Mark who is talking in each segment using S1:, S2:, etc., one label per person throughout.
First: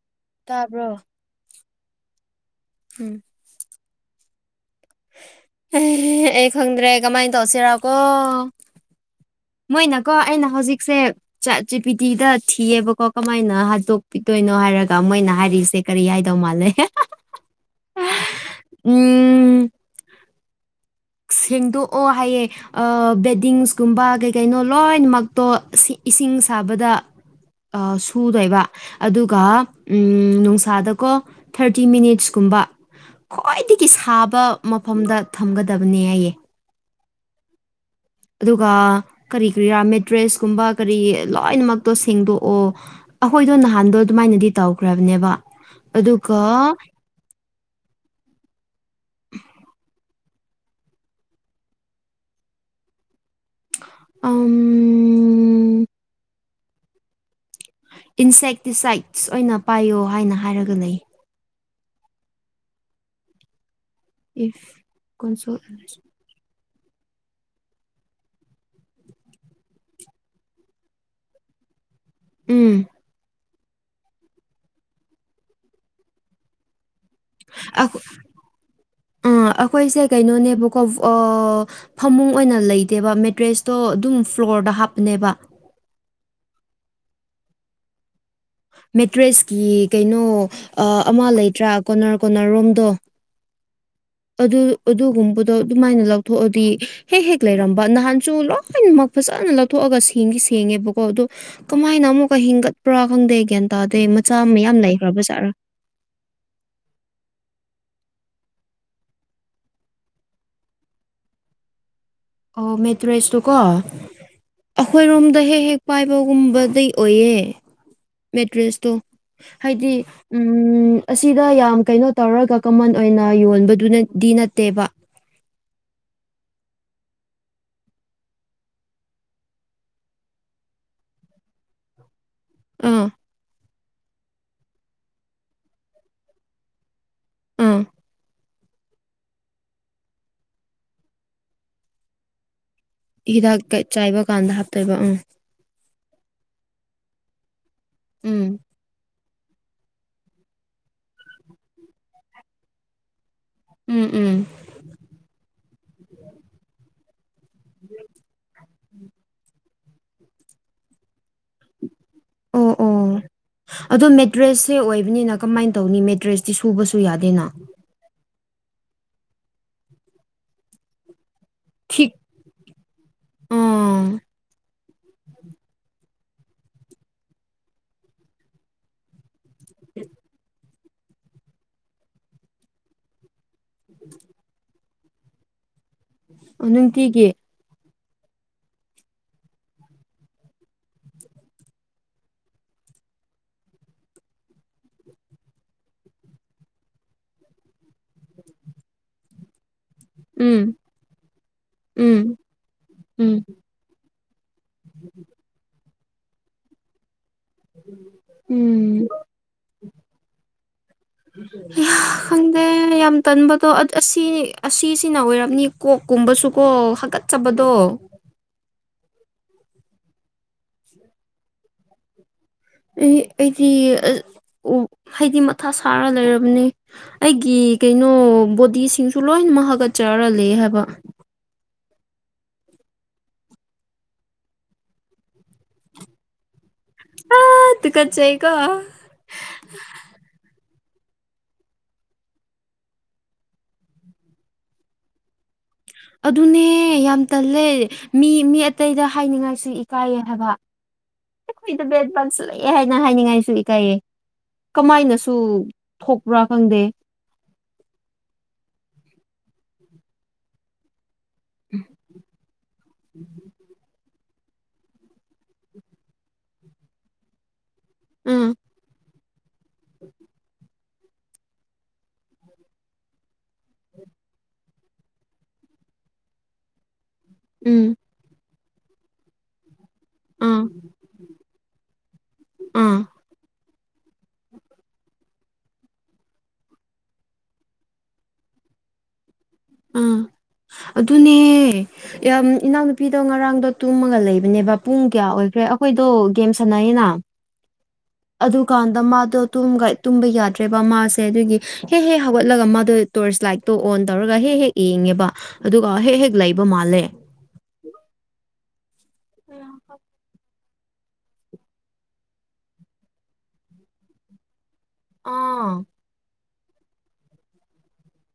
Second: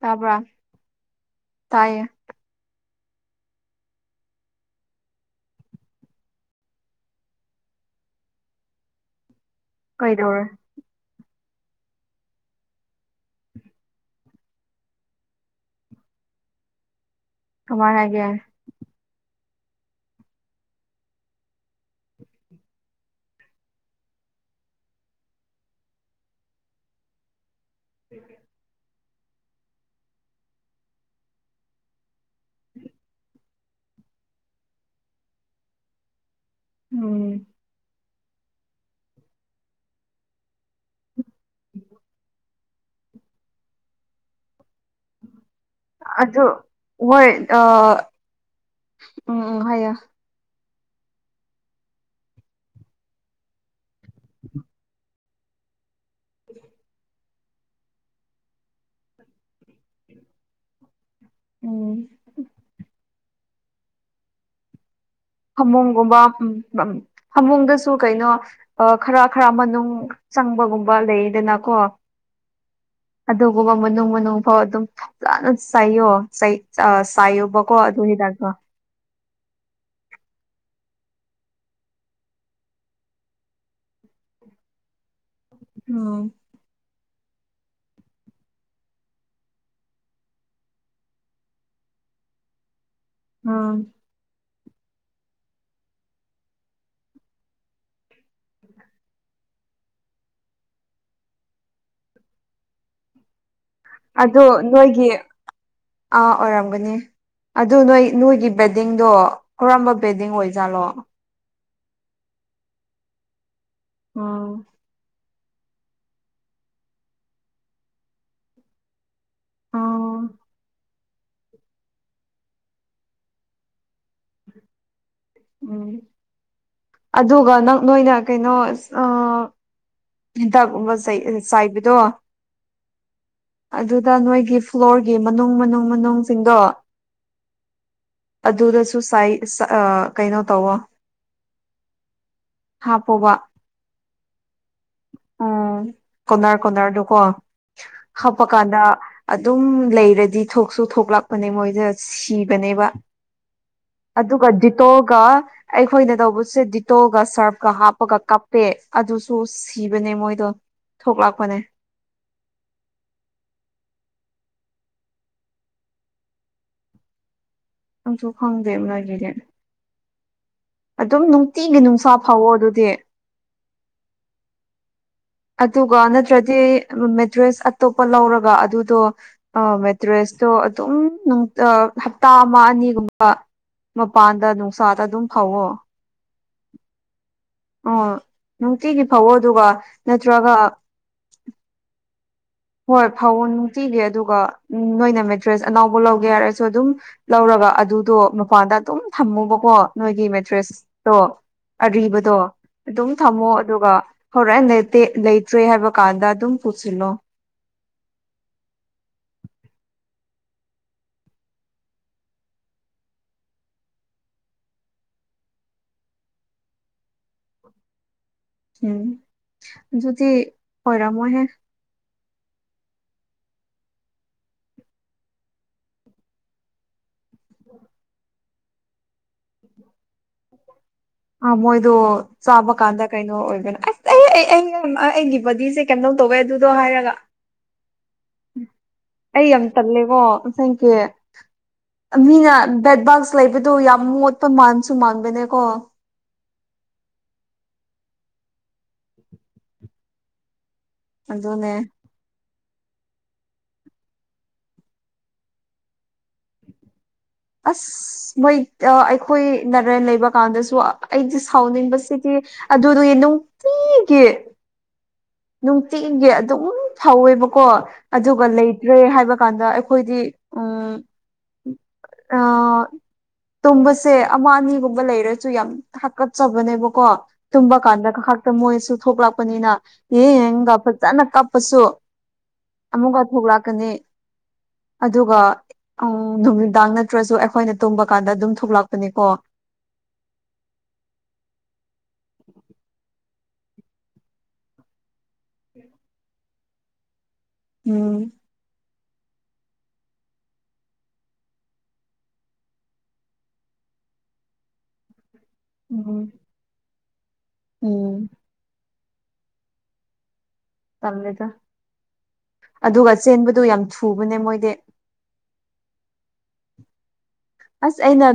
S1: ꯇꯥꯕ꯭ꯔꯥ
S2: ꯇꯥꯕ꯭ꯔꯣ
S1: ꯇꯥꯏꯌꯦ
S2: ꯎꯝ ꯑꯦ ꯑꯩ ꯈꯪꯗ꯭ꯔꯦ ꯀꯃꯥꯏꯟ ꯇꯧꯁꯤꯔꯥꯀꯣ ꯃꯣꯏꯅꯀꯣ
S1: ꯀꯩꯗꯧꯔꯦ
S2: ꯑꯩꯅ ꯍꯧꯖꯤꯛꯁꯦ ꯆꯥꯠ ꯆꯤꯄꯤꯇꯤꯗ ꯊꯤꯌꯦꯕꯀꯣ ꯀꯃꯥꯏꯅ ꯍꯥꯠꯇꯣꯛꯄꯤꯗꯣꯏꯅꯣ ꯍꯥꯏꯔꯒ ꯃꯣꯏꯅ ꯍꯥꯏꯔꯤꯁꯦ ꯀꯔꯤ ꯍꯥꯏꯗꯧ ꯃꯥꯜꯂꯦ ꯍꯦ ꯍꯥ ꯍꯥ ꯍꯥ
S1: ꯀꯃꯥꯏ ꯍꯥꯏꯒꯦ
S2: ꯎꯝ ꯁꯦꯡꯗꯣꯛꯑꯣ ꯍꯥꯏꯌꯦ ꯑꯥ ꯕꯦꯗꯤꯡꯁꯀꯨꯝꯕ ꯀꯩ ꯀꯩꯅꯣ ꯂꯣꯏꯅꯃꯛꯇꯣ ꯏꯁꯤ ꯏꯁꯤꯡ ꯁꯥꯕꯗ ꯑꯥ ꯁꯨꯗꯣꯏꯕ ꯑꯗꯨꯒ ꯎꯝ ꯅꯨꯡꯁꯥꯗꯀꯣ ꯊꯥꯔꯇꯤ ꯃꯤꯅꯤꯠꯁꯀꯨꯝꯕ ꯈ꯭ꯋꯥꯏꯗꯒꯤ ꯁꯥꯕ ꯃꯐꯝꯗ ꯊꯝꯒꯗꯕꯅꯦ ꯍꯥꯏꯌꯦ
S1: ꯎꯝ
S2: ꯑꯗꯨꯒ ꯀꯔꯤ ꯀꯔꯤ ꯔꯥ ꯃꯦꯇ꯭ꯔꯦꯁꯀꯨꯝꯕ ꯀꯔꯤ ꯂꯣꯏꯅꯃꯛꯇꯣ ꯁꯦꯡꯗꯣꯛꯑꯣ ꯑꯈꯣꯏꯗꯣ ꯅꯍꯥꯟꯗꯣ ꯑꯗꯨꯃꯥꯏꯅꯗꯤ ꯇꯧꯈ꯭ꯔꯕꯅꯦꯕ ꯑꯗꯨꯒ
S1: ꯑꯗꯨ ꯍꯣꯏ ꯑ ꯎꯝ ꯎꯝ ꯍꯥꯏꯌꯦ
S2: ꯑꯝ
S1: [inaudible]
S2: ꯏꯟꯁꯦꯛꯇꯤꯁꯥꯏꯠꯁ ꯑꯣꯏꯅ ꯄꯥꯏꯌꯣ ꯍꯥꯏꯅ ꯍꯥꯏꯔꯒ ꯂꯩ
S1: ꯎꯝ
S2: ꯏꯐ ꯀꯣꯟꯁꯣꯜ
S1: ꯐꯃꯨꯡꯒꯨꯝꯕ ꯎꯝ ꯃꯝ ꯐꯃꯨꯡꯗꯁꯨ ꯀꯩꯅꯣ ꯑ ꯈꯔ ꯈꯔ ꯃꯅꯨꯡ ꯆꯪꯕꯒꯨꯝꯕ ꯂꯩꯗꯅꯀꯣ
S2: ꯎꯝ
S1: ꯑꯗꯨꯒꯨꯝꯕ ꯃꯅꯨꯡ ꯃꯅꯨꯡ ꯐꯥꯎ ꯑꯗꯨꯝ ꯐꯖꯅ ꯆꯥꯏꯌꯣ ꯆꯩ ꯆꯥ ꯑ ꯆꯥꯏꯌꯣꯕꯀꯣ ꯑꯗꯨ ꯍꯤꯗꯥꯛꯇꯣ
S2: ꯑ ꯑꯈꯣꯏꯁꯦ ꯀꯩꯅꯣꯅꯦꯕꯀꯣ ꯑꯥ ꯐꯃꯨꯡ ꯑꯣꯏꯅ ꯂꯩꯇꯦꯕ ꯃꯦꯇ꯭ꯔꯦꯁꯇꯣ ꯑꯗꯨꯝ ꯐ꯭ꯂꯣꯔꯗ ꯍꯥꯞꯄꯅꯦꯕ
S1: ꯎꯝ
S2: ꯃꯦꯇ꯭ꯔꯦꯁꯀꯤ ꯀꯩꯅꯣ ꯑ ꯑꯃ ꯂꯩꯇ꯭ꯔꯥ ꯀꯣꯅꯔ ꯀꯣꯅꯔꯔꯣꯝꯗꯣ
S1: ꯎꯝ
S2: ꯑꯗꯨ ꯑꯗꯨꯒꯨꯝꯕꯗꯣ ꯑꯗꯨꯃꯥꯏꯅ ꯂꯧꯊꯣꯛꯑꯗꯤ ꯍꯦꯛ ꯍꯦꯛ ꯂꯩꯔꯝꯕ ꯅꯍꯥꯟꯁꯨ ꯂꯣꯏꯅꯃꯛ ꯐꯖꯅ ꯂꯧꯊꯣꯛꯑꯒ ꯁꯦꯡꯒꯤ ꯁꯦꯡꯉꯦꯕꯀꯣ ꯑꯗꯣ ꯀꯃꯥꯏꯅ ꯑꯃꯨꯛꯀ ꯍꯤꯡꯒꯠꯄ꯭ꯔꯥ ꯈꯪꯗꯦ ꯒ꯭ꯌꯥꯟ ꯇꯥꯗꯦ ꯃꯆꯥ
S1: ꯑꯗꯣ
S2: ꯃꯌꯥꯝ
S1: ꯅꯣꯏꯒꯤ
S2: ꯂꯩꯈ꯭ꯔꯕꯖꯥꯠꯔꯥ
S1: ꯑꯥ ꯑꯣꯏꯔꯝꯒꯅꯤ ꯑꯗꯨ ꯅꯣꯏ ꯅꯣꯏꯒꯤ ꯕꯦꯗꯤꯡꯗꯣ ꯀꯔꯝꯕ ꯕꯦꯗꯤꯡ ꯑꯣꯏꯖꯥꯠꯂꯣ
S2: ꯑꯣ ꯃꯦꯇ꯭ꯔꯦꯁꯇꯣ ꯀꯣ
S1: ꯎꯝ
S2: ꯑꯩꯈꯣꯏꯔꯣꯝꯗ ꯍꯦꯛ ꯍꯦꯛ ꯄꯥꯏꯕꯒꯨꯝꯕꯗꯩ ꯑꯣꯏꯌꯦ ꯃꯦꯇ꯭ꯔꯦꯁꯇꯣ ꯍꯥꯏꯗꯤ
S1: ꯎꯝ
S2: ꯎꯝ ꯑꯁꯤꯗ ꯌꯥꯝ ꯀꯩꯅꯣ ꯇꯧꯔꯒ ꯀꯃꯟ ꯑꯣꯏꯅ ꯌꯣꯟꯕꯗꯨꯅ ꯗꯤ ꯅꯠꯇꯦꯕ
S1: ꯎꯝ ꯑꯗꯨꯒ ꯅꯪ ꯅꯣꯏꯅ ꯀꯩꯅꯣ ꯑꯁ ꯑ ꯍꯟꯗꯥꯛꯒꯨꯝꯕ ꯆꯩ ꯑ ꯆꯥꯏꯕꯗꯣ
S2: ꯑꯥ
S1: ꯑꯗꯨꯗ ꯅꯣꯏꯒꯤ ꯐ꯭ꯂꯣꯔꯒꯤ ꯃꯅꯨꯡ ꯃꯅꯨꯡ ꯃꯅꯨꯡꯁꯤꯡꯗꯣ
S2: ꯑꯥ
S1: ꯑꯗꯨꯗꯁꯨ ꯆꯥꯏ ꯑꯆꯥ ꯑ ꯀꯩꯅꯣ ꯇꯧꯋꯣ ꯍꯥꯞꯄꯣꯕ
S2: ꯍꯤꯗꯥꯛ ꯀꯩ ꯆꯥꯏꯕ ꯀꯥꯟꯗ ꯍꯥꯞꯇꯣꯏꯕ ꯎꯝ
S1: ꯎꯝ ꯀꯣꯟꯅꯔ ꯀꯣꯟꯅꯔꯗꯨꯀꯣ
S2: ꯎꯝ
S1: ꯍꯥꯞꯄꯀꯥꯟꯗ ꯑꯗꯨꯝ ꯂꯩꯔꯗꯤ ꯊꯣꯛꯁꯨ ꯊꯣꯛꯂꯛꯄꯅꯦ ꯃꯣꯏꯗꯣ ꯁꯤꯕꯅꯦꯕ
S2: ꯎꯝ ꯎꯝ
S1: ꯑꯗꯨꯒ ꯗꯤꯗ ꯇꯣꯜꯒ ꯑꯩꯈꯣꯏꯅ ꯇꯧꯕꯁꯦ ꯗꯤꯇꯣꯜꯒ ꯁꯔꯞꯀ ꯍꯥꯞꯄꯒ ꯀꯞꯄꯦ ꯑꯗꯨ ꯁꯨ ꯁꯤꯕꯅꯦ ꯃꯣꯏꯗꯣ ꯊꯣꯛꯂꯛꯄꯅꯦ
S2: ꯎꯟ ꯎꯟ ꯑꯗꯣ ꯃꯦꯇ꯭ꯔꯦꯁꯁꯦ ꯑꯣꯏꯕꯅꯤꯅ ꯀꯃꯥꯏꯅ ꯇꯧꯅꯤ ꯃꯦꯇ꯭ꯔꯦꯁꯇꯤ ꯁꯨꯕꯁꯨ ꯌꯥꯗꯦꯅ
S1: ꯀꯪꯁꯨ ꯈꯪꯗꯦꯕ ꯅꯣꯏꯒꯤꯗꯤ ꯑꯗꯨꯝ ꯅꯨꯡꯇꯤꯒꯤ ꯅꯨꯡꯁꯥ ꯐꯥꯎꯑꯣ ꯑꯗꯨꯗꯤ
S2: ꯑꯣ
S1: ꯑꯗꯨꯒ ꯅꯠꯇ꯭ꯔꯗꯤ ꯔꯨꯝ ꯃꯦꯇ꯭ꯔꯦꯁ ꯑꯇꯣꯞꯄ ꯂꯧꯔꯒ ꯑꯗꯨꯗꯣ ꯑ ꯃꯦꯇ꯭ꯔꯦꯁꯇꯣ ꯑꯗꯨꯝ ꯍꯞꯇꯥ ꯑꯃ ꯑꯅꯤꯒꯨꯝꯕ ꯃꯄꯥꯟꯗ ꯅꯨꯡꯁꯥꯗ ꯑꯗꯨꯝ ꯐꯧꯋꯣ
S2: ꯅꯨꯡꯇꯤꯒꯤ
S1: ꯑꯣ ꯅꯨꯡꯇꯤꯒꯤ ꯐꯧꯑꯣ ꯑꯗꯨꯒ ꯅꯠꯇ꯭ꯔꯒ ꯍꯣꯏ ꯐꯧ ꯅꯨꯡꯇꯤꯒꯤ ꯑꯗꯨꯒ ꯅꯣꯏꯅ ꯃꯦꯗ꯭ꯔꯦꯁ ꯑꯅꯧꯕ ꯂꯧꯒꯦ ꯍꯥꯏꯔꯁꯨ ꯑꯗꯨꯝ ꯂꯧꯔꯒ ꯑꯗꯨꯗꯣ ꯃꯄꯥꯟꯗ ꯑꯗꯨꯝ ꯊꯝꯃꯣꯕꯀꯣ ꯅꯣꯏꯒꯤ
S2: ꯎꯝ
S1: ꯃꯦꯗ꯭ꯔꯦꯁꯇꯣ
S2: ꯎꯝ
S1: ꯑꯔꯤꯕꯗꯣ ꯑꯗꯨꯝ
S2: ꯎꯝ
S1: ꯊꯝꯃꯣ ꯑꯗꯨꯒ ꯍꯔꯦꯟ ꯂꯩꯇꯦ ꯂꯩꯇ꯭ꯔꯦ ꯍꯥꯏꯕ ꯀꯥꯟꯗ ꯑꯗꯨꯝ ꯄꯨꯁꯤꯜꯂꯣ
S2: ꯎꯝ ꯈꯪꯗꯦ ꯌꯥꯝ ꯇꯟꯕꯗꯣ ꯑꯁꯤꯅꯤ ꯑꯁꯤꯁꯤꯅ ꯑꯣꯏꯔꯝꯅꯤ ꯀꯣꯛꯀꯨꯝꯕꯁꯨꯀꯣ ꯍꯥꯀꯠ ꯆꯕꯗꯣ
S1: ꯎꯝ ꯑꯗꯨꯗꯤ ꯑꯣꯏꯔꯝꯃꯣꯏꯍꯦ
S2: ꯑꯩ ꯑꯩꯗꯤ ꯍꯥꯏꯗꯤ ꯃꯊꯥ ꯁꯥꯔ ꯂꯩꯔꯕꯅꯤ ꯑꯩꯒꯤ ꯀꯩꯅꯣ ꯕꯣꯗꯤꯁꯤꯡꯁꯨ ꯂꯣꯏꯅꯃꯛ ꯍꯥꯒꯠꯆꯔ ꯂꯩ ꯍꯥꯏꯕ
S1: ꯑ ꯃꯣꯏꯗꯨ ꯆꯥꯕ ꯀꯥꯟꯗ ꯀꯩꯅꯣ ꯑꯣꯏꯒꯅꯣ ꯑꯁ ꯑꯩ ꯑꯩꯒꯤ ꯕꯗꯤꯁꯦ ꯀꯩꯝꯇꯧ ꯇꯧꯋꯦ ꯑꯗꯨꯗꯣ ꯍꯥꯏꯔꯒ
S2: ꯑ ꯇꯨꯀꯠꯆꯩꯀꯣ
S1: ꯑꯩ ꯌꯥꯝ ꯇꯜꯂꯦꯕꯣ ꯉꯁꯥꯏꯒꯤ ꯃꯤꯅ ꯕꯦꯠ ꯕꯥꯛꯁ ꯂꯩꯕꯗꯣ ꯌꯥꯝ ꯃꯣꯠꯄ ꯃꯥꯟꯁꯨ ꯃꯥꯟꯕꯅꯦꯀꯣ
S2: ꯑꯗꯨꯅꯦ ꯌꯥꯝ ꯇꯜꯂꯦ ꯃꯤ ꯃꯤ ꯑꯇꯩꯗ ꯍꯥꯏꯅꯤꯡꯉꯥꯏꯁꯨ ꯏꯀꯥꯏꯌꯦ ꯍꯥꯏꯕ
S1: ꯑꯗꯨꯅꯦ
S2: [unintelligible] ꯂꯥꯟꯁꯤꯜꯂꯛꯑꯦ ꯍꯥꯏꯅ ꯍꯥꯏꯅꯤꯡꯉꯥꯏꯁꯨ ꯏꯀꯥꯏꯌꯦ ꯀꯃꯥꯏꯅꯁꯨ ꯊꯣꯛꯄ꯭ꯔꯥ ꯈꯪꯗꯦ
S1: ꯑꯁ ꯃꯣꯏ ꯑꯩꯈꯣꯏ ꯅꯔꯦꯟ ꯂꯩꯕ ꯀꯥꯟꯗꯁꯨ ꯑꯩꯗꯤ ꯁꯥꯎꯅꯤꯡꯕꯁꯤꯗꯤ ꯑꯗꯨꯒꯤ ꯅꯨꯡꯇꯤꯒꯤ ꯅꯨꯡꯇꯤꯒꯤ ꯑꯗꯨꯝ ꯐꯧꯋꯦꯕꯀꯣ ꯑꯗꯨꯒ
S2: ꯎꯝ
S1: ꯂꯩꯇ꯭ꯔꯦ ꯍꯥꯏꯕ ꯀꯥꯟꯗ ꯑꯩꯈꯣꯏꯒꯤ ꯎꯝ ꯑꯥ ꯇꯨꯝꯕꯁꯦ ꯑꯃ ꯑꯅꯤꯒꯨꯝꯕ ꯂꯩꯔꯁꯨ ꯌꯥꯝ ꯍꯥꯀꯠꯆꯕꯅꯦꯕꯀꯣ ꯇꯨꯝꯕ
S2: ꯎꯝ
S1: ꯀꯥꯟꯗ ꯈꯥꯛꯇ ꯃꯣꯏꯁꯨ ꯊꯣꯛꯂꯛꯄꯅꯤꯅ
S2: ꯑꯥ
S1: ꯌꯦꯒ ꯐꯖꯅ ꯀꯞꯄꯁꯨ
S2: ꯑꯥ
S1: ꯑꯃꯨꯛꯀ ꯊꯣꯛꯂꯛꯀꯅꯤ ꯑꯗꯨꯒ ꯎꯝ ꯅꯨꯃꯤꯗꯥꯡ ꯅꯠꯇ꯭ꯔꯁꯨ ꯑꯩꯈꯣꯏꯅ ꯇꯨꯝꯕ ꯀꯥꯟꯗ ꯑꯗꯨꯝ ꯊꯣꯛꯂꯛꯄꯅꯤꯀꯣ
S2: ꯑꯝ ꯑꯗꯨꯅꯦ ꯏꯅꯥꯎꯅꯨꯄꯤꯗꯣ ꯉꯔꯥꯡꯗꯣ ꯇꯨꯝꯃꯒ ꯂꯩꯕꯅꯦꯕ ꯄꯨꯡ ꯀꯌꯥ ꯑꯣꯏꯈ꯭ꯔꯦ ꯑꯩꯈꯣꯏꯗꯣ ꯒꯦꯝ ꯁꯥꯟꯅꯩꯅ
S1: ꯎꯝ
S2: ꯑꯗꯨꯀꯥꯟꯗ ꯃꯥꯗꯣ ꯇꯨꯝꯕ ꯌꯥꯗ꯭ꯔꯦꯕ ꯃꯥꯁꯦ ꯑꯗꯨꯒꯤ ꯍꯦꯛ ꯍꯦꯛ ꯍꯧꯒꯠꯂꯒ ꯃꯥꯗꯣ ꯇꯣꯔꯆ ꯂꯥꯏꯠꯇꯣ ꯑꯣꯟ ꯇꯧꯔꯒ ꯍꯦꯛ ꯍꯦꯛ ꯌꯦꯡꯉꯦꯕ ꯑꯗꯨꯒ ꯍꯦꯛ ꯍꯦꯛ ꯂꯩꯕ ꯃꯥꯜꯂꯦ
S1: ꯎꯟ
S2: ꯑ
S1: ꯇꯜꯂꯦꯗ ꯑꯗꯨꯒ ꯆꯦꯟꯕꯗꯨ ꯌꯥꯝ ꯊꯨꯕꯅꯦ ꯃꯣꯏꯗꯤ
S2: ꯑꯥ
S1: ꯑꯁ ꯑꯩꯅ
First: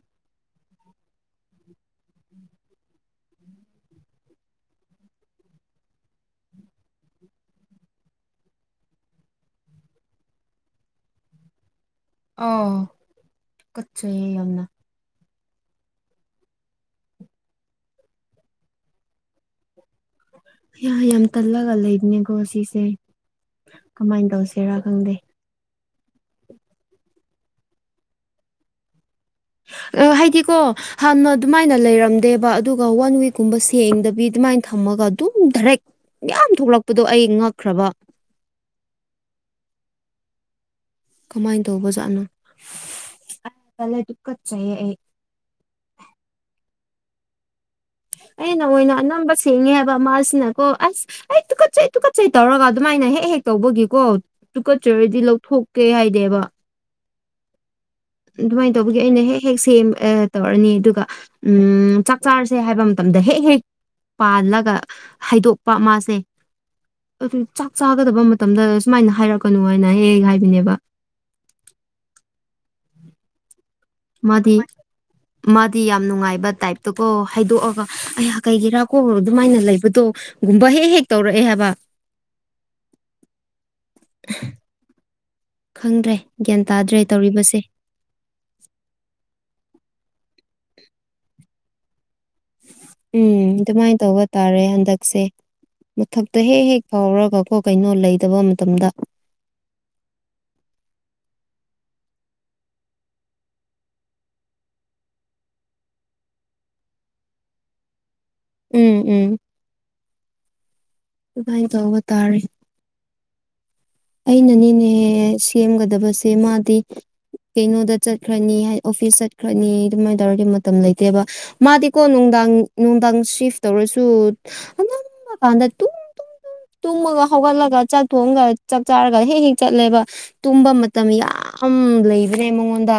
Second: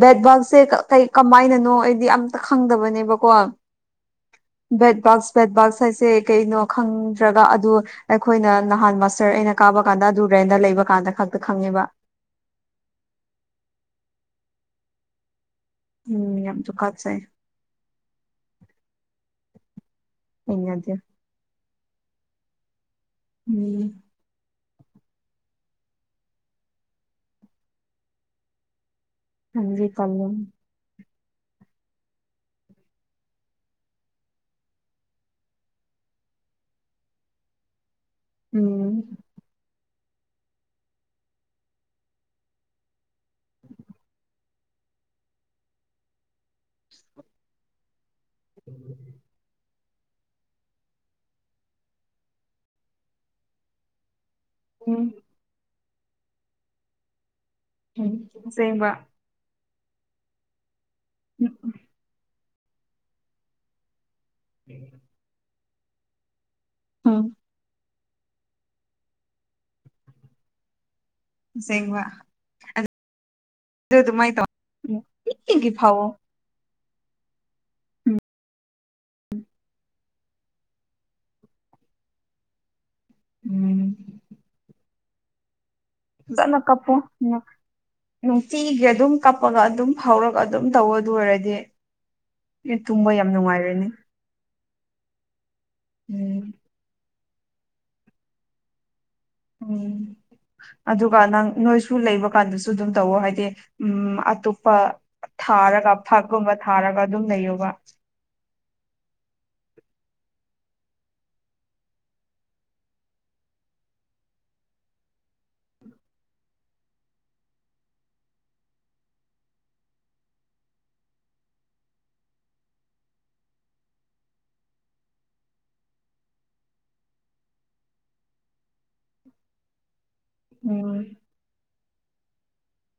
S1: ꯕꯦꯠꯕꯣꯜꯁꯦ ꯀꯩ ꯀꯃꯥꯏꯅꯅꯣ ꯑꯩꯗꯤ ꯑꯝꯇ ꯈꯪꯗꯕꯅꯦꯕꯀꯣ
S2: ꯎꯝ
S1: ꯕꯦꯠ ꯕꯥꯛꯁ ꯕꯦꯠ ꯕꯥꯛꯁ ꯍꯥꯏꯁꯦ ꯀꯩꯅꯣ ꯈꯪꯗ꯭ꯔꯒ ꯑꯗꯨ ꯑꯩꯈꯣꯏꯅ ꯅꯍꯥꯟ ꯃꯁꯇꯔ ꯑꯩꯅ ꯀꯥꯕ ꯀꯥꯟꯗ ꯑꯗꯨ ꯔꯦꯟꯗ ꯂꯩꯕ ꯀꯥꯟꯗ ꯈꯛꯇ ꯈꯪꯉꯦꯕ
S2: ꯑ ꯀꯠꯆ ꯌꯥꯝꯅ
S1: ꯎꯝ ꯌꯥꯝ ꯇꯨꯒꯠꯁꯩ ꯫
S2: ꯌꯥꯝ ꯇꯜꯂꯒ ꯂꯩꯕꯅꯤꯀꯣ ꯉꯁꯤꯁꯦ꯫
S1: ꯎꯝ꯫
S2: ꯀꯃꯥꯏꯅ ꯇꯧꯁꯤꯔꯥ ꯈꯪꯗꯦ꯫
S1: ꯇꯟꯗꯤ
S2: ꯑ
S1: ꯇꯜꯂꯦ
S2: ꯍꯥꯏꯗꯤꯀꯣ꯫ ꯍꯥꯟꯅ ꯑꯗꯨꯃꯥꯏꯅ ꯂꯩꯔꯝꯗꯦꯕ ꯑꯗꯨꯒ ꯋꯥꯟ ꯋꯤꯛꯀꯨꯝꯕ ꯁꯦꯡꯗꯕꯤ ꯑꯗꯨꯃꯥꯏꯅ ꯊꯝꯃꯒ ꯑꯗꯨꯝ ꯗꯥꯏꯔꯦꯛ꯫ ꯌꯥꯝ ꯊꯣꯛꯂꯛꯄꯗꯣ ꯑꯩ ꯉꯛꯈ꯭ꯔꯕ꯫
S1: ꯎꯝ꯫
S2: ꯀꯃꯥꯏꯅ ꯇꯧꯕꯖꯥꯠꯅꯣ ꯇꯜꯂꯦ ꯇꯨꯒꯠꯆꯩꯌꯦ ꯑꯩ꯫ ꯑꯩꯅ ꯑꯣꯏꯅ ꯑꯅꯝꯕ ꯁꯦꯡꯉꯦ ꯍꯥꯏꯕ ꯃꯥꯁꯤꯅ꯫ ꯀꯣ ꯑꯁ ꯑꯩ ꯇꯨꯀꯠꯆꯩ ꯇꯨꯀꯠꯆꯩ ꯇꯧꯔꯒ ꯑꯗꯨꯃꯥꯏꯅ ꯍꯦꯛ ꯍꯦꯛ ꯇꯧꯕꯒꯤꯀꯣ
S1: ꯎꯝ
S2: ꯇꯨꯀꯠꯆꯔꯗꯤ꯫ ꯊꯣꯛꯀꯦ ꯍꯥꯏꯗꯦꯕ꯫ ꯑꯗꯨꯃꯥꯏꯅ
S1: ꯑꯁꯦꯡꯕ
S2: ꯇꯧꯕꯒꯤ ꯑꯩꯅ ꯍꯦꯛ ꯍꯦꯛ ꯁꯦꯝ ꯇꯧꯔꯅꯤ ꯑꯗꯨꯒ꯫ ꯎꯝ ꯆꯥꯛ ꯆꯥꯔꯁꯦ ꯍꯥꯏꯕ ꯃꯇꯝꯗ ꯍꯦꯛ ꯍꯦꯛ꯫ ꯄꯥꯜꯂꯒ ꯍꯥꯏꯗꯣꯛꯄ ꯃꯥꯁꯦ꯫
S1: ꯎꯝ
S2: ꯆꯥꯒꯗꯕ ꯃꯇꯝꯗ ꯁꯨꯃꯥꯏꯅ ꯍꯥꯏꯔꯛꯀꯅꯨ ꯍꯥꯏꯅ ꯍꯦꯛ ꯍꯥꯏꯕꯅꯦꯕ꯫
S1: ꯑꯁꯦꯡꯕ꯫ ꯑꯗꯨ ꯑꯗꯨꯃꯥꯏ ꯇꯧ
S2: ꯃꯥꯗꯤ
S1: ꯅꯨꯡꯇꯤꯒꯤ
S2: ꯃꯥꯗꯤ ꯌꯥꯝ
S1: ꯐꯥꯎꯋꯣ
S2: ꯅꯨꯡꯉꯥꯏꯕ ꯇꯥꯏꯞ꯫ ꯑꯀꯣ ꯍꯥꯏꯗꯣꯛꯑꯒ ꯑꯩꯍꯥꯛ ꯀꯩꯀꯦꯔꯥ ꯀꯣꯡ ꯑꯗꯨꯃꯥꯏꯅ ꯂꯩꯕꯗꯣ꯫ ꯒꯨꯝꯕ ꯍꯦꯛ ꯍꯦꯛ ꯇꯧꯔꯛꯑꯦ ꯍꯥꯏꯕ꯫
S1: ꯎꯝ꯫
S2: ꯈꯪꯗ꯭ꯔꯦ
S1: ꯐꯖꯅ
S2: ꯒ꯭ꯌꯥꯟ
S1: ꯀꯞꯄꯣ
S2: ꯇꯥꯗ꯭ꯔꯦ
S1: ꯅ
S2: ꯇꯧꯔꯤꯕꯁꯦ꯫
S1: ꯅꯨꯡꯇꯤꯒꯤ ꯑꯗꯨꯝ ꯀꯞꯄꯒ ꯑꯗꯨꯝ ꯍꯧꯔꯒ ꯑꯗꯨꯝ ꯇꯧꯕ ꯑꯗꯨ ꯑꯣꯏꯔꯗꯤ꯫ ꯇꯨꯝꯕ ꯌꯥꯝ
S2: ꯎꯝ
S1: ꯅꯨꯡꯉꯥꯏꯔꯅꯤ
S2: ꯑꯗꯨꯃꯥꯏꯅ ꯇꯧꯕ ꯇꯥꯔꯦ ꯍꯟꯗꯛꯁꯦ ꯃꯊꯛꯇ
S1: ꯎꯝ
S2: ꯍꯦꯛ ꯍꯦꯛ꯫ ꯐꯥꯎꯔꯒ ꯀꯣ ꯀꯩꯅꯣ ꯂꯩꯇꯕ ꯃꯇꯝꯗ꯫
S1: ꯎꯝ꯫ ꯑꯗꯨꯒ ꯅꯪ ꯅꯣꯏꯁꯨ ꯂꯩꯕ ꯀꯥꯟꯗꯁꯨ ꯑꯗꯨꯝ ꯇꯧꯋ ꯍꯥꯏꯗꯤ ꯎꯝ ꯑꯇꯣꯞꯄ꯫ ꯊꯥꯔꯒ ꯐꯛꯀꯨꯝꯕ ꯊꯥꯔꯒ ꯑꯗꯨꯝ ꯂꯩꯌꯣꯕ꯫
S2: ꯎꯝ ꯎꯝ꯫ ꯑꯗꯨꯃꯥꯏꯅ ꯇꯧꯕ ꯇꯥꯔꯦ꯫ ꯑꯩꯅꯅꯤꯅꯦꯍꯦ ꯁꯦꯝꯒꯗꯕꯁꯦ ꯃꯥꯗꯤ꯫ ꯀꯩꯅꯣꯗ ꯆꯠꯈ꯭ꯔꯅꯤ ꯍꯥꯏ ꯑꯣꯐꯤꯁ ꯆꯠꯈ꯭ꯔꯅꯤ ꯑꯗꯨꯃꯥꯏꯅ ꯇꯧꯔꯗꯤ ꯃꯇꯝ ꯂꯩꯇꯦꯕ꯫ ꯃꯥꯗꯤꯀꯣ ꯅꯨꯡꯗꯥꯡ ꯅꯨꯡꯗꯥꯡ ꯁꯤꯐ ꯇꯧꯔꯁꯨ ꯑꯃꯀꯥꯟꯗ ꯇꯨꯝ꯫ ꯇꯨꯡ ꯃꯒ ꯍꯒꯂꯒ ꯆꯠ ꯐꯣꯒ꯫ ꯆꯥꯛ ꯆꯥꯔꯒ ꯍꯦꯛ ꯍꯦꯛ ꯆꯠꯂꯦꯕ ꯇꯨꯝꯕ ꯃꯇꯝ
S1: ꯎꯝ
S2: ꯌꯥꯝ꯫ ꯂꯩꯕꯅꯦ ꯃꯉꯣꯟꯗ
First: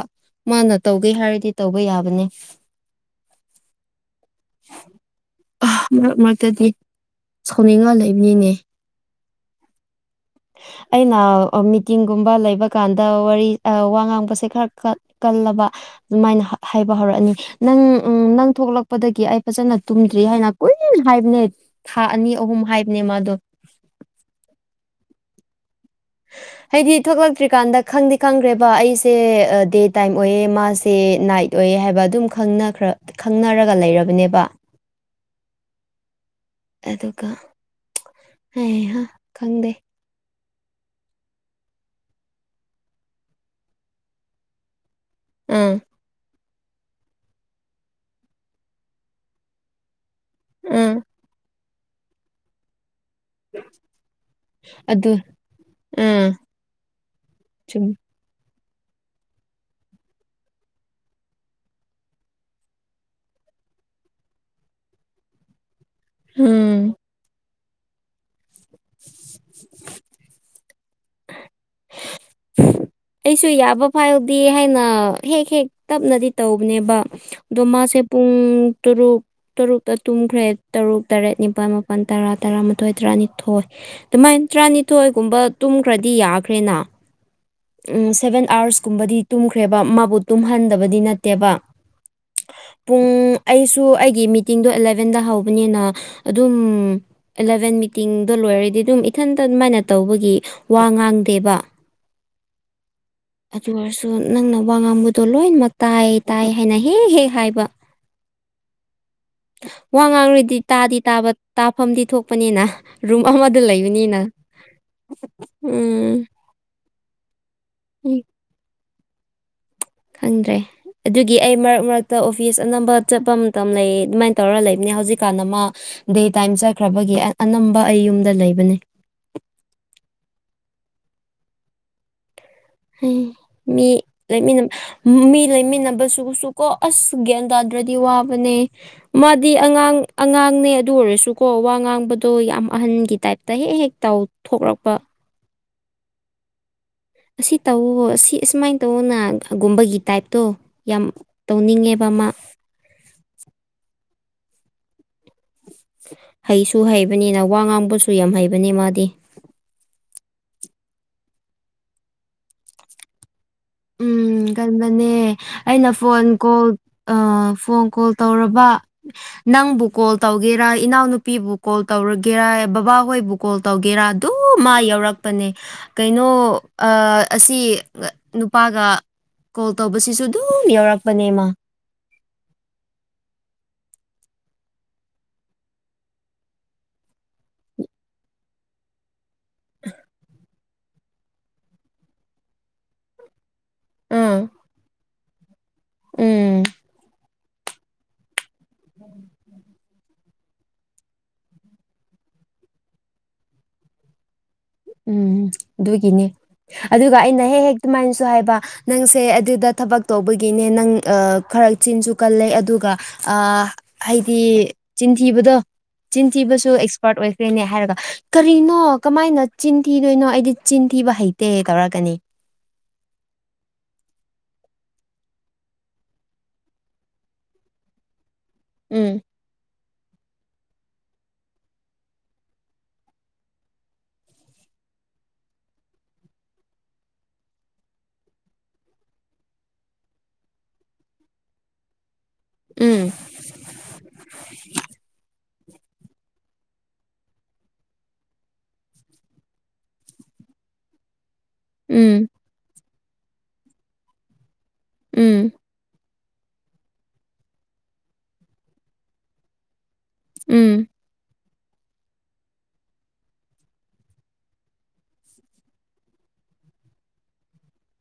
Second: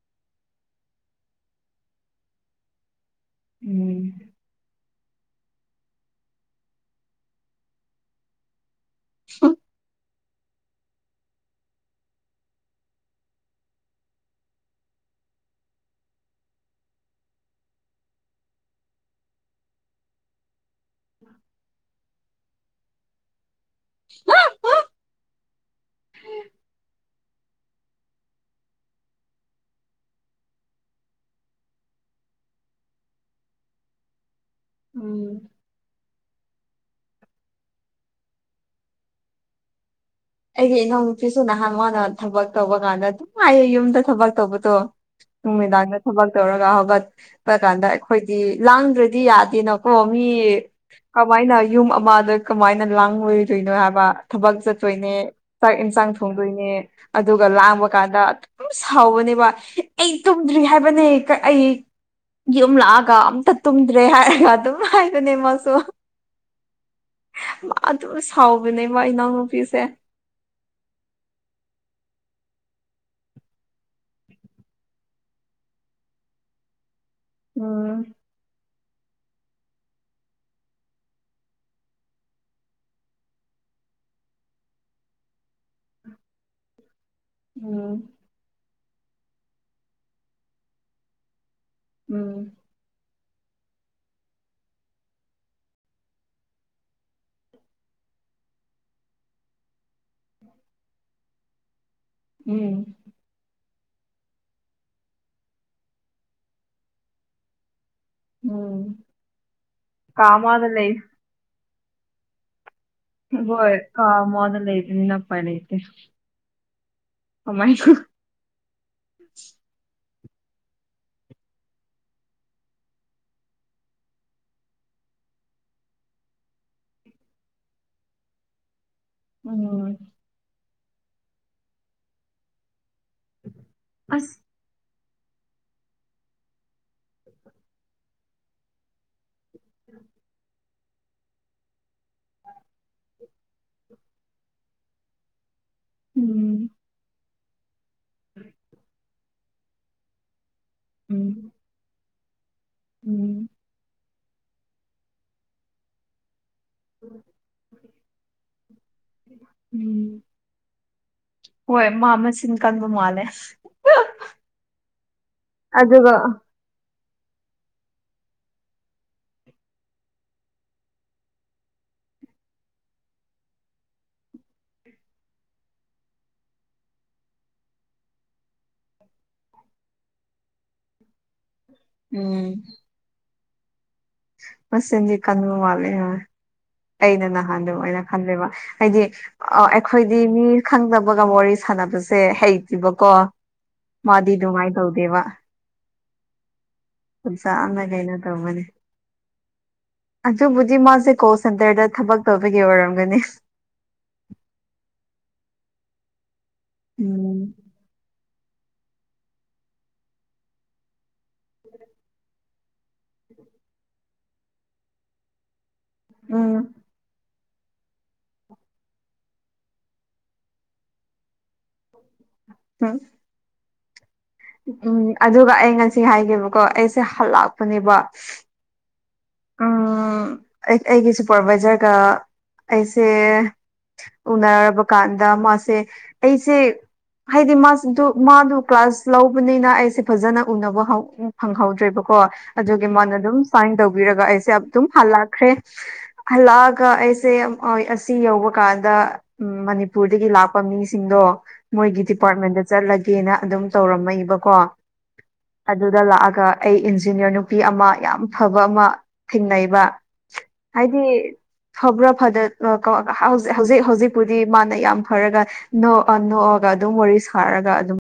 S2: ꯃꯥꯅ ꯇꯧꯒꯦ ꯍꯥꯏꯔꯗꯤ ꯇꯧꯕ ꯌꯥꯕꯅꯦ꯫
S1: ꯎꯝ
S2: ꯃꯔꯛ ꯃꯔꯛꯇꯗꯤ ꯁꯥꯎꯅꯤꯡꯉ ꯂꯩꯕꯅꯤꯅꯦ꯫ ꯑꯩꯅ ꯃꯤꯇꯤꯡꯒꯨꯝꯕ ꯂꯩꯕ ꯀꯥꯟꯗ ꯋꯥꯔꯤ ꯋꯥ ꯉꯥꯡꯕꯁꯦ ꯈꯔ ꯈꯔ꯫ ꯇꯜꯂꯕ ꯑꯗꯨꯃꯥꯏꯅ ꯍꯥꯏꯕ ꯍꯧꯔꯛꯑꯅꯤ꯫ ꯅꯪ ꯎꯝ ꯅꯪ ꯊꯣꯛꯂꯛꯄꯗꯒꯤ ꯑꯩ ꯐꯖꯅ ꯇꯨꯝꯗ꯭ꯔꯤ ꯍꯥꯏꯅ ꯀꯨꯏꯅ ꯍꯥꯏꯕꯅꯦ꯫ ꯊꯥ ꯑꯅꯤ ꯑꯍꯨꯝ ꯍꯥꯏꯕꯅꯦ ꯃꯥꯗꯣ꯫
S1: ꯍ [unintelligible]
S2: ꯍꯥ꯫ ꯍꯥꯏꯗꯤ ꯊꯣꯛꯂꯛꯇ꯭ꯔꯤꯀꯥꯟꯗ ꯈꯪꯗꯤ ꯈꯪꯈ꯭ꯔꯦꯕ ꯑꯩꯁꯦ ꯗꯦ ꯇꯥꯏꯝ ꯑꯣꯏꯌꯦ ꯃꯥꯁꯦ ꯅꯥꯏꯠ꯫ ꯑꯣꯏ ꯍꯥꯏꯕ ꯑꯗꯨꯝ ꯈꯅꯈ꯭ꯔ ꯈꯪꯅꯔꯒ ꯂꯩꯔꯕꯅꯦꯕ꯫
S1: ꯎꯝ꯫
S2: ꯑꯗꯨꯒ ꯍꯩꯍ ꯈꯪꯗꯦ꯫
S1: ꯑꯩꯒꯤ ꯏꯅꯥꯎ ꯅꯨꯄꯤꯁꯨ ꯅꯍꯥꯟ ꯃꯥꯅ ꯊꯕꯛ ꯇꯧꯕ ꯀꯥꯟꯗ ꯑꯗꯨꯝ ꯍꯥꯏꯌꯦ ꯌꯨꯝꯗ ꯊꯕꯛ ꯇꯧꯕꯗꯣ꯫
S2: ꯑꯥ
S1: ꯅꯨꯃꯤꯗꯥꯡꯗ ꯊꯕꯛ ꯇꯧꯔꯒ ꯍꯧꯒꯠꯄ ꯀꯥꯟꯗ ꯑꯩꯈꯣꯏꯗꯤ ꯂꯥꯡꯗ꯭ꯔꯗꯤ ꯌꯥꯗꯦꯗꯣ꯫ ꯑꯣ ꯃꯤ
S2: ꯑꯥ
S1: ꯀꯃꯥꯏꯅ ꯌꯨꯝ ꯑꯃꯗ꯫ ꯀꯃꯥꯏꯅ ꯂꯥꯡꯉꯨꯗꯣꯏꯅꯣ ꯍꯥꯏꯕ ꯊꯕꯛ ꯆꯠꯇꯣꯏꯅꯦ
S2: ꯑꯗꯨ
S1: ꯆꯥꯛ ꯌꯦꯟꯁꯥꯡ
S2: ꯑꯥ
S1: ꯊꯣꯡꯗꯣꯏꯅꯦ ꯑꯗꯨꯒ ꯂꯥꯡꯑꯕ
S2: ꯆꯨꯝ
S1: ꯀꯥꯟ ꯑꯗꯨꯝ ꯁꯥꯎꯕꯅꯦꯕ ꯑꯩ ꯇꯨꯝꯗ꯭ꯔꯤ ꯍꯥꯏꯕꯅꯦ ꯑꯩ ꯌꯨꯝ ꯂꯥꯛꯑꯒ ꯑꯝꯇ ꯇꯨꯝꯗ꯭ꯔꯦ ꯍꯥꯏꯔꯒ ꯑꯗꯨꯝ ꯍꯥꯏꯕꯅꯦ ꯃꯥꯁꯨ
S2: ꯎꯝ
S1: ꯑꯗꯨꯝ ꯁꯥꯎꯕꯅꯦꯕ ꯏꯅꯥꯎꯅꯨꯄꯤꯁꯦ
S2: ꯑꯩꯁꯨ ꯌꯥꯕ ꯐꯥꯎꯥꯎꯗꯦ ꯍꯥꯏꯅ ꯍꯦꯛ ꯍꯦꯛ ꯇꯞꯅꯗꯤ ꯇꯧꯕꯅꯦꯕ ꯗꯣꯃꯥꯥꯁꯦ
S1: ꯎꯝ
S2: ꯄꯨꯡ ꯇꯔꯨꯛ ꯇꯔꯨꯛꯇ ꯇꯨꯝꯈ꯭ꯔꯦ ꯇꯔꯨꯛ ꯇꯔꯦꯠ ꯅꯤꯄꯥꯜ ꯃꯥꯄꯜ ꯇꯔꯥ ꯇꯔꯥꯃꯥꯊꯣꯏ ꯇꯔꯥꯅꯤꯊꯣꯏ ꯑꯗꯨꯃꯥꯏꯅ ꯇꯔꯥꯅꯤꯊꯣꯏꯒꯨꯝꯕ ꯇꯨꯝꯈ꯭ꯔꯗꯤ ꯌꯥꯈ꯭ꯔꯦꯅ ꯎꯝ ꯁꯦꯚꯦꯟ ꯑꯥꯋꯔꯁꯀꯨꯝꯕꯗꯤ ꯇꯨꯝꯈ꯭ꯔꯦꯕ ꯃꯥꯕꯨ ꯇꯨꯝꯍꯟꯗꯕꯗꯤ ꯅꯠꯇꯦꯕ
S1: ꯎꯝ
S2: ꯄꯨꯡ ꯑꯩꯁꯨ ꯑꯩꯒꯤ ꯃꯤꯇꯤꯡꯗꯣ ꯑꯦꯂꯚꯦꯟꯗ ꯍꯧꯕꯅꯤꯅ ꯑꯗꯨꯝ ꯑꯦꯂꯚꯦꯟ ꯃꯤꯇꯤꯡꯗꯣ ꯂꯣꯏꯔꯗꯤ ꯑꯗꯨꯝ ꯏꯊꯟꯇ ꯑꯗꯨꯃꯥꯏꯅ ꯇꯧꯕꯒꯤ ꯋꯥ ꯉꯥꯡꯗꯦꯕ
S1: ꯎꯝ
S2: ꯑꯗꯨ ꯑꯣꯏꯔꯁꯨ ꯅꯪꯅ ꯋꯥ ꯉꯥꯡꯕꯗꯣ ꯂꯣꯏꯅꯃꯛ ꯇꯥꯏ ꯇꯥꯏ ꯍꯥꯏꯅ ꯍꯦꯛ ꯍꯦꯛ ꯍꯥꯏꯕ
S1: ꯎꯝ
S2: ꯋꯥ
S1: ꯀꯥ
S2: ꯉꯥꯡꯔꯨꯗꯤ
S1: ꯑꯃꯗ ꯂꯩ
S2: ꯇꯥꯗꯤ ꯇꯥꯕ ꯇꯥꯐꯝꯗꯤ ꯊꯣꯛꯄꯅꯤꯅ ꯔꯨꯝ ꯑꯃꯗ
S1: ꯍꯣꯏ ꯀꯥ
S2: ꯂꯩꯕꯅꯤꯅ
S1: ꯑꯃꯗ ꯂꯩꯕꯅꯤꯅ ꯎꯄꯥꯏ
S2: ꯎꯝ
S1: ꯀꯃꯥꯏ
S2: ꯍ ꯈꯪꯗ꯭ꯔꯦ ꯑꯗꯨꯒꯤ ꯑꯩ ꯃꯔꯛ ꯃꯔꯛꯇ ꯑꯣꯐꯤꯁ ꯑꯅꯝꯕ ꯆꯠꯄ ꯃꯇꯝ ꯂꯩ ꯑꯗꯨꯃꯥꯏꯅ ꯇꯧꯔ ꯂꯩꯕꯅꯦ ꯍꯧꯖꯤꯛꯀꯥꯟꯅ ꯃꯥ ꯗꯦ ꯇꯥꯏꯝ ꯆꯠꯈ꯭ꯔꯕꯒꯤ ꯑꯅꯝꯕ ꯑꯩ ꯌꯨꯝꯗ ꯂꯩꯕꯅꯦ
S1: ꯎꯝ
S2: ꯎꯝ ꯃꯤ
S1: ꯑꯁ
S2: ꯂꯩꯃꯤꯅ ꯃꯤ ꯂꯩꯃꯤꯟꯅꯕꯕꯁꯤꯁꯨ ꯀꯣ ꯑꯁ ꯒ꯭ꯌꯥꯟ ꯇꯥꯗ꯭ꯔꯗꯤ ꯋꯥꯕꯅꯦ ꯃꯥꯗꯤ ꯑꯉꯥꯡ ꯑꯉꯥꯡꯅꯦ ꯑꯗꯨ ꯑꯣꯏꯔꯁꯨ ꯀꯣ ꯋꯥ ꯉꯥꯡꯕꯗꯣ ꯌꯥꯝ ꯑꯍꯟꯒꯤ ꯇꯥꯏꯞꯇ ꯍꯦꯛ ꯍꯦꯛ ꯇꯧ ꯊꯣꯛꯂꯛꯄ
S1: ꯎꯝ
S2: ꯑꯁꯤ ꯇꯧꯋꯍꯣ ꯑꯁꯤ ꯑꯁꯨꯃꯥꯏꯅ ꯇꯧꯅꯒꯨꯝꯕꯒꯤ ꯇꯥꯏꯞꯇꯣ ꯌꯥꯝ
S1: ꯎꯝ
S2: ꯇꯧꯅꯤꯡꯉꯦꯕ ꯑꯃ
S1: ꯎꯝ
S2: ꯍꯩꯁꯨ ꯍꯩꯕꯅꯤꯅ ꯋꯥ ꯉꯥꯡꯕꯁꯨ ꯌꯥꯝ ꯍꯩꯕꯅꯤ ꯃꯥꯗꯤ
S1: ꯎꯝ ꯍꯣꯏ ꯃꯥ ꯃꯆꯤꯟ ꯀꯟꯕ ꯃꯥꯜꯂꯦ
S2: ꯎꯝ ꯀꯟꯝꯕꯅꯦ ꯑꯩꯅ
S1: ꯑꯗꯨꯒ
S2: ꯐꯣꯟ ꯀꯣꯜ ꯐꯣꯟ ꯀꯣꯜ ꯇꯧꯔꯕ ꯅꯪꯕꯨ ꯀꯣꯜ ꯇꯧꯒꯦꯔꯥ ꯏꯅꯥꯎꯅꯨꯄꯤꯕꯨ ꯀꯣꯜ ꯇꯧꯔꯒꯦꯔ ꯕꯕꯥ ꯍꯣꯏꯕꯨ ꯀꯣꯜ ꯇꯧꯒꯦꯔꯥ ꯑꯗꯨ ꯃꯥ ꯌꯥꯧꯔꯛꯄꯅꯦ ꯀꯩꯅꯣ ꯑꯁꯤ ꯅꯨꯄꯥꯒ ꯀꯣꯜ ꯇꯧꯕꯁꯤꯁꯨ ꯑꯗꯨꯝ ꯌꯥꯎꯔꯛꯄꯅꯦꯃ
S1: ꯎꯝ ꯃ ꯏꯟꯗꯤ ꯀꯟ ꯋꯥꯦ ꯍꯥꯏ ꯑꯩꯅ ꯅꯍꯥꯟ ꯑꯗꯨ ꯑꯣꯏꯅ ꯈꯟꯂꯕ ꯍꯥꯏꯗꯤ ꯑ ꯑꯩꯈꯣꯏꯗꯤ ꯃꯤ ꯈꯪꯗꯕꯒ ꯋꯥꯔꯤ ꯁꯥꯟꯅꯕꯁꯦ ꯍꯩꯇꯦꯕꯀꯣ
S2: ꯎꯝ
S1: ꯃꯥꯗꯗꯨ ꯃꯥꯏꯗꯧꯗꯦ ꯋꯥ
S2: ꯎꯝ
S1: ꯁꯅ ꯀꯩꯅꯣ ꯇꯧꯃꯅꯤ
S2: ꯎꯝꯝ
S1: ꯑꯗꯨꯕꯨꯗꯤ ꯃꯥꯁꯦ ꯀꯣꯜ ꯁꯦꯟꯇꯔꯗ ꯊꯕꯛ ꯇꯧꯕꯒꯤ ꯑꯣꯏꯔꯝꯒꯅꯤ
S2: ꯎꯝ ꯑꯗꯨꯒꯤꯅꯤ ꯑꯗꯨꯒ ꯑꯩꯅ
S1: ꯎꯝ
S2: ꯍꯦꯛ ꯍꯦꯛ ꯑꯗꯨꯃꯥꯏꯅ ꯁꯨ ꯍꯥꯏꯕ ꯅꯪꯁꯦ ꯑꯗꯨꯗ ꯊꯕꯛ ꯇꯧꯕꯒꯤꯅꯦ ꯅꯪ ꯈꯔ ꯆꯤꯟꯁꯨ ꯀꯜꯂꯦ ꯑꯗꯨꯒ ꯑ ꯍꯥꯏꯗꯤ ꯆꯤꯟꯊꯤꯕꯗꯣ
S1: ꯎꯝ
S2: ꯆꯤꯟꯊꯤꯕꯁꯨ ꯑꯦꯛꯁꯄꯥꯔꯠ ꯑꯣꯏꯈ꯭ꯔꯦꯅꯦ ꯍꯥꯏꯔꯒ ꯀꯔꯤꯅꯣ ꯀꯃꯥꯏꯅ ꯆꯤꯟ ꯊꯤꯗꯣꯏꯅꯣ ꯑꯩꯗꯤ ꯆꯤꯟ ꯊꯤꯕ ꯍꯩꯇꯦ ꯇꯧꯔꯛꯀꯅꯤ
S1: ꯎꯝ ꯎꯝ ꯑꯗꯨꯒ ꯑꯩ ꯉꯁꯤ ꯍꯥꯏꯒ‌ꯦꯕꯀꯣ ꯑꯩꯁꯦ ꯍꯜꯂꯛꯄꯅꯦꯕ
S2: ꯎꯝ
S1: ꯎꯝ ꯑꯩ ꯑꯩꯒꯤ ꯁꯨꯄꯔꯚꯏꯖꯔꯒ ꯑꯩꯁꯦ ꯎꯅꯔꯕ ꯀꯥꯟꯗ ꯃꯥꯁꯦ ꯑꯩꯁꯦ ꯍꯥꯏꯗꯤ ꯃꯥ ꯃꯥꯗꯨ ꯀ꯭ꯂꯥꯁ ꯂꯧꯕꯅꯤꯅ ꯑꯩꯁꯦ ꯐꯖꯅ ꯎꯅꯕ ꯍꯧ ꯐꯪꯍꯧꯗ꯭ꯔꯦꯕꯀꯣ ꯑꯗꯨꯒꯤ
S2: ꯎꯝ
S1: ꯃꯅ ꯑꯗꯨꯝ ꯁꯥꯏꯟ ꯇꯧꯕꯤꯔꯒ ꯑꯩꯁꯦ ꯑꯗꯨꯝ ꯍꯜꯂꯛꯈ꯭ꯔꯦ ꯍꯂꯛꯑꯒ ꯑꯩꯁꯦ ꯑꯁꯤ ꯌꯧꯕ ꯀꯥꯟꯗ ꯎꯝ ꯃꯅꯤꯄꯨꯔꯗꯒꯤ ꯂꯥꯛꯄ ꯃꯤꯁꯤꯡꯗꯣ ꯃꯣꯏꯒꯤ
S2: ꯎꯝ
S1: ꯗꯤꯄꯥꯔꯠꯃꯦꯟꯗ ꯆꯠꯂꯒꯦꯅ ꯑꯗꯨꯝ ꯇꯧꯔꯝꯃ‌ꯦꯕꯀꯣ
S2: ꯎꯝ
S1: ꯑꯗꯨꯗ ꯂꯥꯛꯑꯒ ꯑꯩ ꯏꯟꯖꯤꯅꯤꯌꯔ ꯅꯨꯄꯤ ꯑꯃ ꯌꯥꯝ ꯐꯕ ꯑꯃ ꯊꯦꯡꯅꯩꯕ
S2: ꯎꯝ
S1: ꯍꯥꯏꯗꯤ ꯐꯕ꯭ꯔꯥ ꯐꯗ ꯍꯧꯖꯤꯛ ꯍꯧꯖꯤꯛꯄꯨꯗꯤ ꯃꯥꯅ ꯌꯥꯝ ꯐꯔꯒ ꯅꯣꯛꯑ ꯅꯣꯛꯑꯒ ꯑꯗꯨꯝ ꯋꯥꯔꯤ ꯁꯥꯔꯒ ꯑꯗꯨꯝ